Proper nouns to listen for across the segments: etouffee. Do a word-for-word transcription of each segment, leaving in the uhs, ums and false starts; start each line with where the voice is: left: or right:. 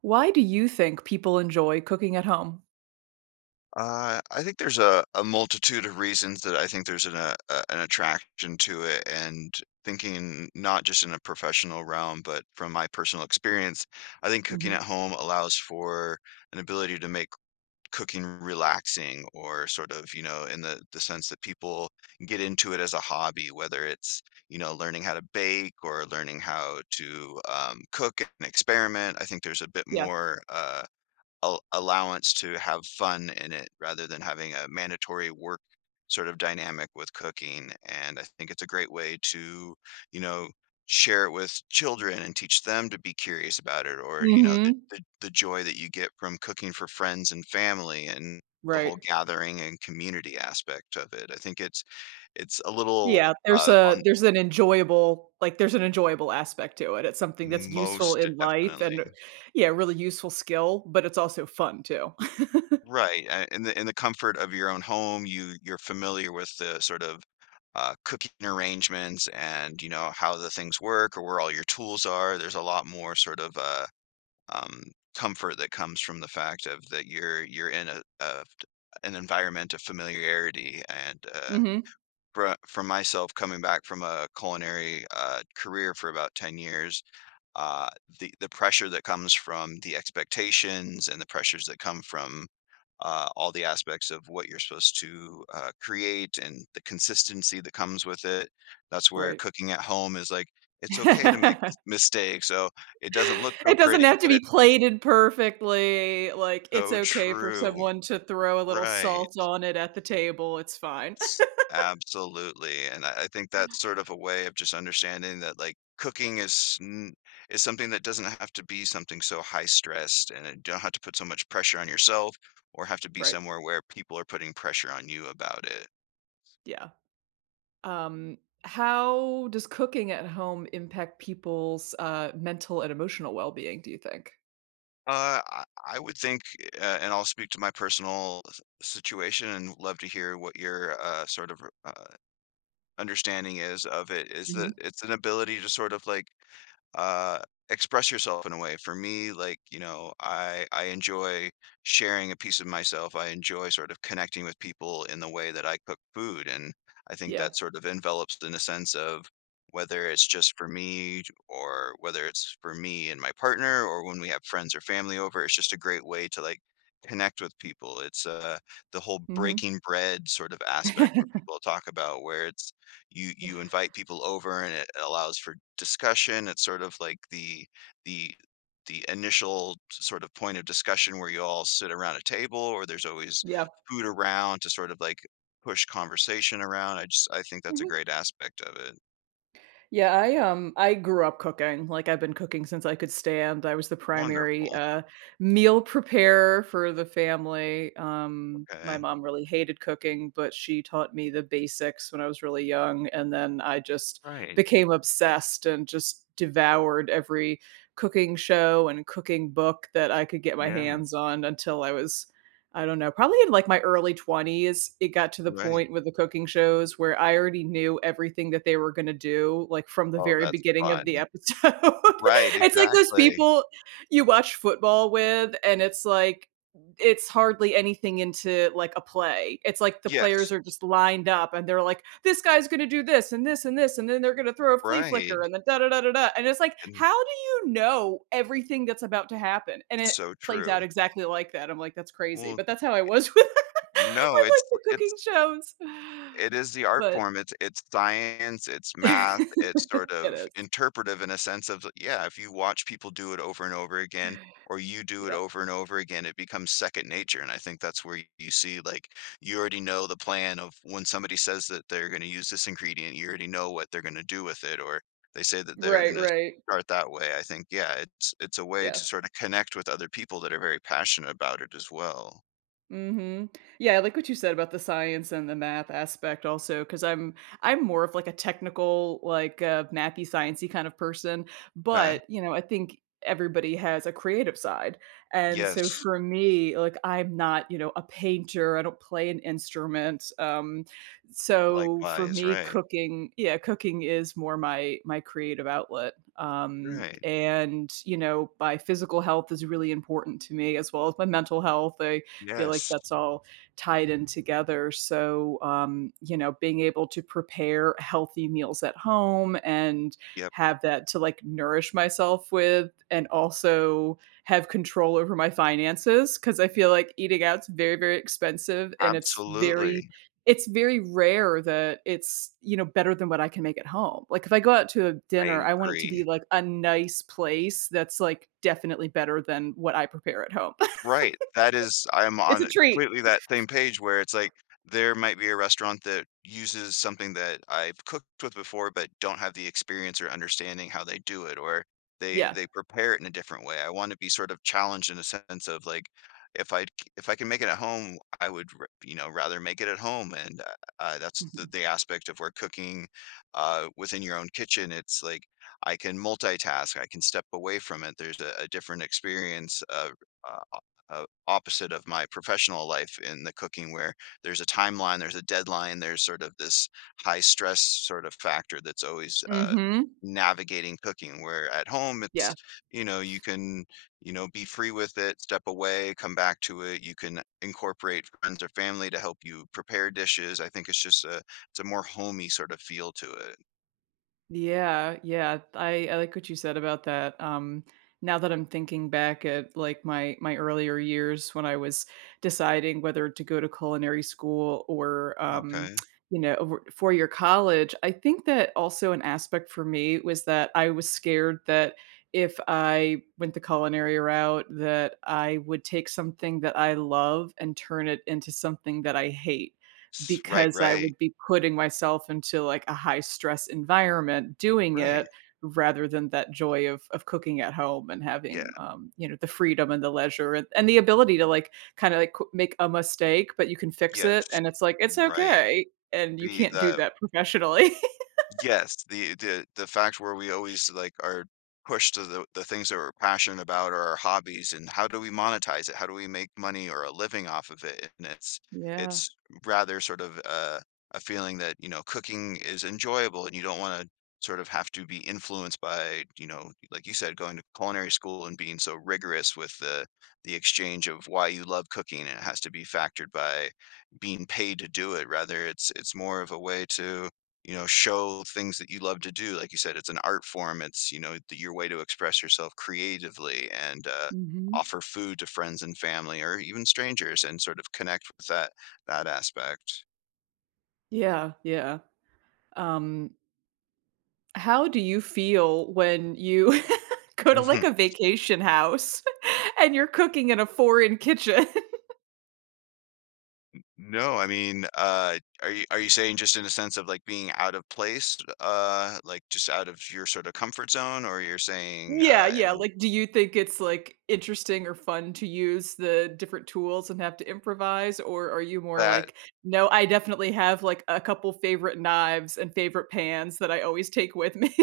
right: Why do you think people enjoy cooking at home?
left: Uh, I think there's a a multitude of reasons that I think there's an a a an attraction to it, and thinking not just in a professional realm, but from my personal experience, I think cooking
right: Mhm.
left: at home allows for an ability to make cooking relaxing or sort of, you know, in the the sense that people get into it as a hobby, whether it's, you know, learning how to bake or learning how to um, cook and experiment. I think there's a bit
right: Yeah.
left: more uh al allowance to have fun in it rather than having a mandatory work sort of dynamic with cooking, and I think it's a great way to, you know, share it with children and teach them to be curious about it or, you know, the
right: Mhm.
left: the the joy that you get from cooking for friends and family and the
right: Right.
left: whole gathering and community aspect of it. I think it's it's a little,
right: Yeah, there's
left: uh,
right: a
left: on
right: there's an enjoyable like, there's an enjoyable aspect to it. It's something that's useful
left: most
right: in life
left: definitely.
right: and yeah, really useful skill, but it's also fun too.
left: Right, uh, in the in the comfort of your own home, you you're familiar with the sort of, uh, cooking arrangements and, you know, how the things work or where all your tools are. There's a lot more sort of, uh, um, comfort that comes from the fact of that you're you're in a a an environment of familiarity and, uh,
right: Mhm.
left: for for myself coming back from a culinary, uh, career for about ten years uh, the the pressure that comes from the expectations and the pressures that come from uh, all the aspects of what you're supposed to uh, create and the consistency that comes with it. That's where
right: Right.
left: cooking at home is like it's okay to make mistakes, so it doesn't look so
right: It doesn't
left: pretty,
right: have to
left: but
right: be
left: it's
right: plated perfectly, like, it's
left: so
right: okay for
left: true.
right: someone to throw a little salt
left: Right.
right: on it at the table, it's fine.
left: S Absolutely, and I I think that's sort of a way of just understanding that, like, cooking is n is something that doesn't have to be something so high stressed, and you don't have to put so much pressure on yourself or have to be
right: Right.
left: somewhere where people are putting pressure on you about it.
right: Yeah. Um, how does cooking at home impact people's, uh, mental and emotional well-being, do you think?
left: Uh, I I would think, uh, and I'll speak to my personal s situation and love to hear what your, uh, sort of, uh understanding is of it is that
right: Mhm.
left: it's an ability to sort of like, uh, express yourself in a way. For me, like, you know, I I enjoy sharing a piece of myself. I enjoy sort of connecting with people in the way that I cook food, and I think
right: Yeah.
left: that sort of envelops in a sense of whether it's just for me or whether it's for me and my partner or when we have friends or family over, it's just a great way to like connect with people. It's uh the whole
right: Mhm.
left: breaking bread sort of aspect where people talk about where it's you you invite people over and it allows for discussion. It's sort of like the the the initial sort of point of discussion where you all sit around a table or there's always
right: Yeah.
left: food around to sort of like push conversation around. I just I think that's a
right: Mhm.
left: great aspect of it.
right: Yeah, I, um, I grew up cooking, like, I've been cooking since I could stand. I was the primary,
left: Wonderful.
right: uh, meal preparer for the family. Um, my
left: Okay.
right: mom really hated cooking, but she taught me the basics when I was really young, and then I just
left: Right.
right: became obsessed and just devoured every cooking show and cooking book that I could get my
left: Yeah.
right: hands on until I was I don't know, probably in, like, my early twenties. It got to the
left: Right.
right: point with the cooking shows where I already knew everything that they were gonna do, like, from the
left: Oh,
right: very
left: that's
right: beginning of the
left: fun.
right: episode.
left: Right,
right: It's like those
left: exactly.
right: people you watch football with, and it's like, it's hardly anything into, like, a play. It's like the
left: Yes.
right: players are just lined up, and they're like, "This guy's gonna do this, and this, and this, and then they're gonna throw a flea flicker,
left: Right.
right: and then da da da da da," and it's like,
left: And
right: how do you know everything that's about to happen? And it
left: so
right: plays
left: true.
right: out exactly like that. I'm like, "That's crazy,"
left: Well,
right: but that's how I was with
left: no,
right: with,
left: it's
right: like, the
left: it's
right: cooking shows.
left: it is the art
right: But
left: form. It's it's science, it's math, it's
right: it
left: sort of
right: is.
left: interpretive in a sense of, yeah, if you watch people do it over and over again, or you do it
right: Yeah.
left: over and over again, it becomes second nature. And I think that's where you see, like, you already know the plan of when somebody says that they're going to use this ingredient, you already know what they're going to do with it, or they say that they're
right: Right,
left: going to
right: right.
left: start that way. I think, yeah, it's it's a way
right: Yeah.
left: to sort of connect with other people that are very passionate about it as well.
right: Mhm. Yeah, I like what you said about the science and the math aspect also, because I 'cause I'm I'm more of, like, a technical, like, uh, mathy, sciencey kind of person,
left: Okay.
right: but, you know, I think everybody has a creative side, and so
left: Yes.
right: for me, like, I'm not, you know, a painter, I don't play an instrument. Um, so for
left: Likewise.
right: me,
left: Right.
right: cooking yeah, cooking is more my my creative outlet. Um,
left: Right.
right: and, you know, my physical health is really important to me as well as my mental health. I feel like
left: Yes.
right: that's all tied in together. So, um, you know, being able to prepare healthy meals at home and
left: Yep,
right: have that to like nourish myself with, and also have control over my finances, because I feel like eating out's very, very expensive and it's very
left: absolutely.
right: it's very rare that it's, you know, better than what I can make at home. Like if I go out to a dinner,
left: I
right: I want it to
left: agree.
right: be like a nice place that's like definitely better than what I prepare at home.
left: Right, that is I'm
right: It's
left: on
right: a
left: a
right: treat.
left: completely that same page where it's like, there might be a restaurant that uses something that I've cooked with before, but don't have the experience or understanding how they do it, or they
right: Yeah.
left: they prepare it in a different way. I wanna be sort of challenged in a sense of, like, if i if I can make it at home, I would r you know, rather make it at home, and, uh uh, that's the
right: Mhm.
left: the aspect of where cooking, uh, within your own kitchen, it's like, I can multitask, I can step away from it, there's a a different experience, uh uh uh, opposite of my professional life in the cooking where there's a timeline, there's a deadline, there's sort of this high stress sort of factor that's always uh,
right: Mhm.
left: navigating cooking where at home it's
right: Yeah.
left: you know you can you know be free with it, step away, come back to it, you can incorporate friends or family to help you prepare dishes. I think it's just a it's a more homey sort of feel to it.
right: Yeah, yeah. I I like what you said about that. Um, now that I'm thinking back at, like, my my earlier years when I was deciding whether to go to culinary school or, um,
left: Okay.
right: you know, four-year college, I think that also an aspect for me was that I was scared that if I went the culinary route, that I would take something that I love and turn it into something that I hate.
left: S- right.
right: Because I
left: Right.
right: would be putting myself into, like, a high stress environment doing
left: Right.
right: it rather than that joy of of cooking at home and having,
left: Yeah.
right: um, you know, the freedom and the leisure and and the ability to, like, kinda, like, qu make a mistake, but you can fix
left: Yes.
right: it, and it's like, "It's
left: Right.
right: okay," and you
left: the
right: can't do
left: the
right: that professionally.
left: yes, the the the fact where we always, like, are pushed to the the things that we're passionate about or our hobbies, and how do we monetize it? How do we make money or a living off of it? And it's
right: Yeah.
left: it's rather sort of a a feeling that, you know, cooking is enjoyable and you don't wanna sort of have to be influenced by, you know, like you said, going to culinary school and being so rigorous with the the exchange of why you love cooking, and it has to be factored by being paid to do it, rather it's it's more of a way to, you know, show things that you love to do. Like you said, it's an art form. It's, you know, the, your way to express yourself creatively and uh,
right: Mhm.
left: offer food to friends and family or even strangers and sort of connect with that that aspect.
right: Yeah, yeah. Um, how do you feel when you go to,
left: Mhm.
right: like, a vacation house and you're cooking in a foreign kitchen?
left: No, I mean, uh, are you are you saying just in a sense of like being out of place, uh, like just out of your sort of comfort zone, or you're saying
right: Yeah,
left: uh, in
right: yeah,
left: a-
right: like, do you think it's, like, interesting or fun to use the different tools and have to improvise, or are you more
left: that.
right: like, "No, I definitely have, like, a couple favorite knives and favorite pans that I always take with me."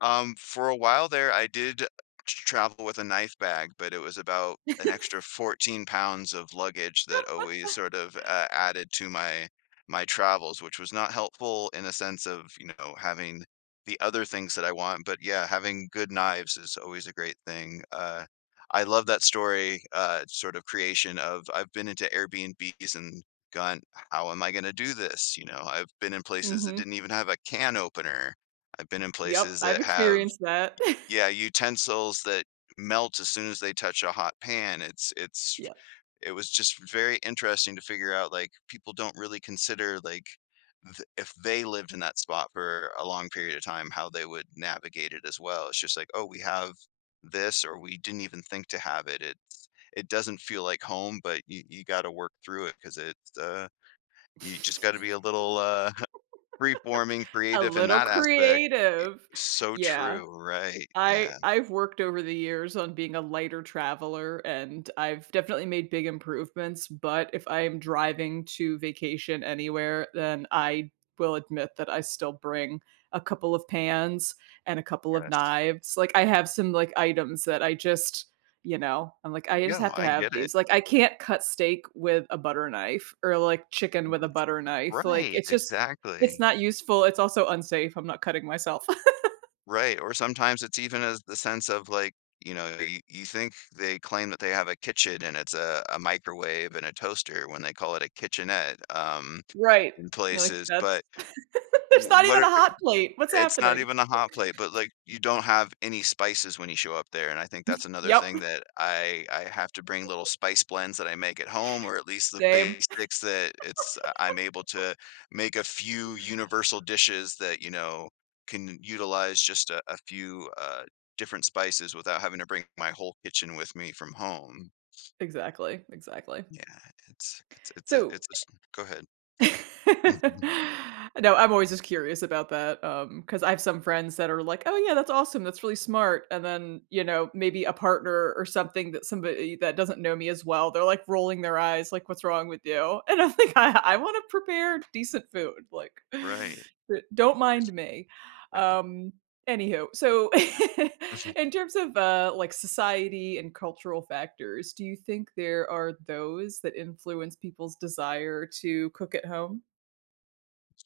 left: Um, for a while there, I did t travel with a knife bag, but it was about an extra fourteen pounds of luggage that always sort of, uh, added to my my travels, which was not helpful in a sense of, you know, having the other things that I want, but yeah, having good knives is always a great thing. Uh, I love that story, uh, sort of creation of I've been into Airbnbs and gone, "How am I gonna do this?" You know, I've been in places that
right: Mhm.
left: didn't even have a can opener. I've been in
right: Yep,
left: places
right: I've
left: that have
right: experienced that.
left: yeah, utensils that melt as soon as they touch a hot pan. It's it's
right: Yep.
left: it was just very interesting to figure out, like, people don't really consider, like, th if they lived in that spot for a long period of time, how they would navigate it as well. It's just like, "Oh, we have this," or, "We didn't even think to have it." It's it doesn't feel like home, but you you gotta work through it because it's, uh you just gotta be a little, uh, free-forming,
right: A
left: creative in
right: little
left: that aspect.
right: creative.
left: So
right: Yeah,
left: true, right,
right: I
left: yeah,
right: I've worked over the years on being a lighter traveler, and I've definitely made big improvements, but if I am driving to vacation anywhere, then I will admit that I still bring a couple of pans and a couple of
left: yes.
right: knives. Like I have some like items that I just, you know, I'm like, I just
left: Yeah.
right: have to
left: I
right: have
left: get it.
right: these. Like I can't cut steak with a butter knife or like chicken with a butter knife. Like
left: Right,
right: it's just it's
left: exactly.
right: not useful. It's also unsafe. I'm not cutting myself.
left: Right, or sometimes it's even as the sense of, like, you know, you you think they claim that they have a kitchen and it's a a microwave and a toaster when they call it a kitchenette, um,
right: Right.
left: in
right: You're like,
left: places,
right: that's
left: but
right: There's
left: w
right: not
left: what
right: even a
left: are
right: hot plate. What's
left: it's not
right: happening?
left: even a hot plate, but, like, you don't have any spices when you show up there, and I think that's another
right: Yep,
left: thing that I I have to bring little spice blends that I make at home, or at least the
right: same.
left: basics that it's uh, I'm able to make a few universal dishes that, you know, can utilize just a a few, uh, different spices without having to bring my whole kitchen with me from home.
right: Exactly, exactly.
left: Yeah, it's it's it's a
right: So
left: it's a s go ahead.
right: No, I'm always just curious about that. Um, because I have some friends that are like, "Oh, yeah, that's awesome. That's really smart." And then, you know, maybe a partner or something, that somebody that doesn't know me as well, they're, like, rolling their eyes, like, "What's wrong with you?" And I'm like, "I I wanna prepare decent food, like,
left: Right.
right: don't
left: It's
right: mind me."
left: yeah.
right: Um Anywho, so in terms of, uh, like, society and cultural factors, do you think there are those that influence people's desire to cook at home?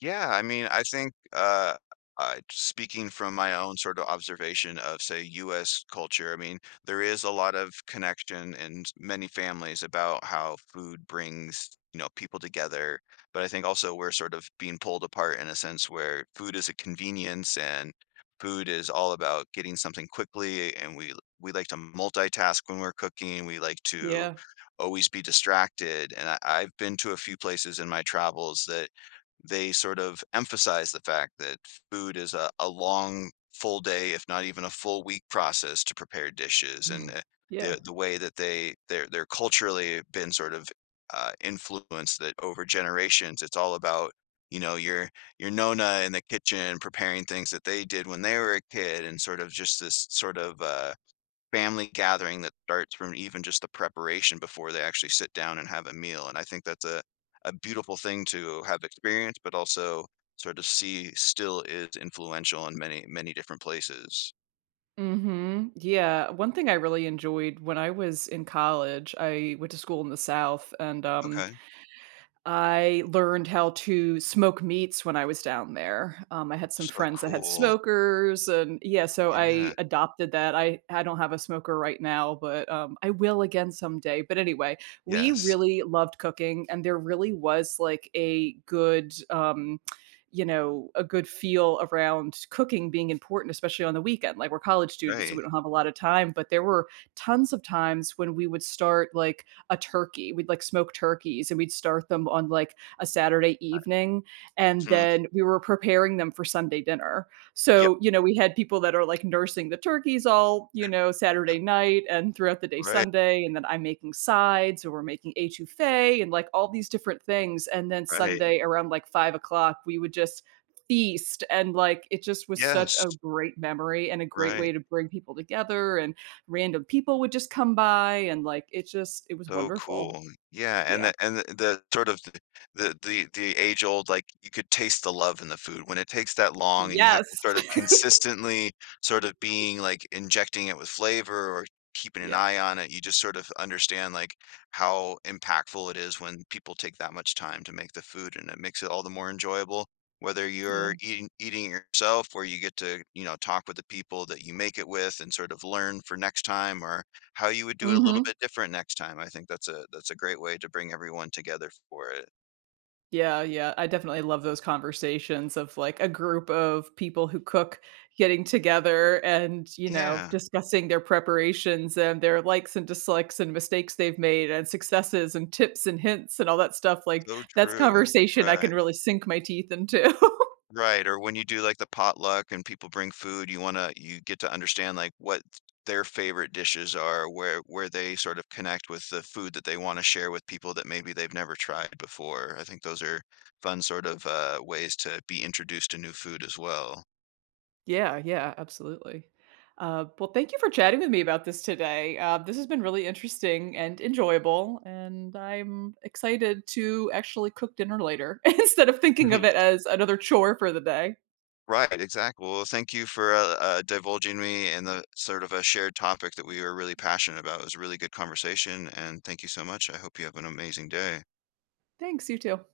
left: Yeah, I mean, I think uh, uh, speaking from my own sort of observation of, say, U S culture, I mean, there is a lot of connection in s- many families about how food brings, you know, people together. But I think also we're sort of being pulled apart in a sense where food is a convenience, and food is all about getting something quickly, and we we like to multitask when we're cooking. We like to
right: Yeah.
left: always be distracted. And I, I've been to a few places in my travels that they sort of emphasize the fact that food is a, a long, full day, if not even a full week process to prepare dishes. And uh, the
right: Yeah.
left: the way that they they're they're culturally been sort of uh, influenced that over generations, it's all about, you know, your your nona in the kitchen preparing things that they did when they were a kid, and sort of just this sort of uh, family gathering that starts from even just the preparation before they actually sit down and have a meal, and I think that's a a beautiful thing to have experienced, but also sort of see still is influential in many, many different places.
right: Mhm. Yeah. One thing I really enjoyed when I was in college, I went to school in the South, and, um
left: Okay.
right: I learned how to smoke meats when I was down there. Um, I had some
left: So
right: friends that had
left: cool.
right: smokers and yeah, so
left: Yeah.
right: I adopted that. I I don't have a smoker right now, but um, I will again someday. But anyway, we
left: Yes.
right: really loved cooking, and there really was like a good um you know, a good feel around cooking being important, especially on the weekend. Like we're college students, so
left: Right.
right: we don't have a lot of time, but there were tons of times when we would start like a turkey. We'd like smoke turkeys and we'd start them on like a Saturday evening. And
left: Mhm.
right: then we were preparing them for Sunday dinner.
left: Yep.
right: So, you know, we had people that are like nursing the turkeys all, you know, Saturday night and throughout the day
left: Right,
right: Sunday. And then I'm making sides or we're making etouffee and like all these different things. And then
left: right.
right: Sunday around like five o'clock, we would just feast, and like it just was such a
left: Yes.
right: great memory and a great
left: Right.
right: way to bring people together, and random people would just come by, and, like, it just it was
left: So
right: wonderful.
left: cool. Yeah, and
right: Yeah.
left: the and the the sort of the the the the age old, like, you could taste the love in the food. When it takes that long and you have
right: Yes.
left: to sort of consistently sort of being, like, injecting it with flavor or keeping an
right: Yeah,
left: eye on it, you just sort of understand, like, how impactful it is when people take that much time to make the food, and it makes it all the more enjoyable. Whether
right: yeah.
left: you're eating eating it yourself or you get to, you know, talk with the people that you make it with and sort of learn for next time or how you would do it a little
right: Mhm.
left: bit different next time. I think that's a that's a great way to bring everyone together for it.
right: Yeah, yeah, I definitely love those conversations of, like, a group of people who cook getting together and, you know,
left: Yeah,
right: discussing their preparations and their likes and dislikes and mistakes they've made and successes and tips and hints and all that stuff, like,
left: so
right: that's
left: true.
right: conversation I
left: Right.
right: can really sink my teeth into.
left: Right, or when you do, like, the potluck and people bring food, you wanna you get to understand, like, what their favorite dishes are, where where they sort of connect with the food that they wanna share with people that maybe they've never tried before. I think those are fun sort of, uh, ways to be introduced to new food as well.
right: Yeah, yeah, absolutely. Uh, well, thank you for chatting with me about this today. Uh, this has been really interesting and enjoyable, and I'm excited to actually cook dinner later instead of thinking of it as another chore for the day.
left: Right, exactly. Well, thank you for uh, uh, divulging me and the sort of a shared topic that we were really passionate about. It was a really good conversation, and thank you so much. I hope you have an amazing day.
right: Thanks, you too.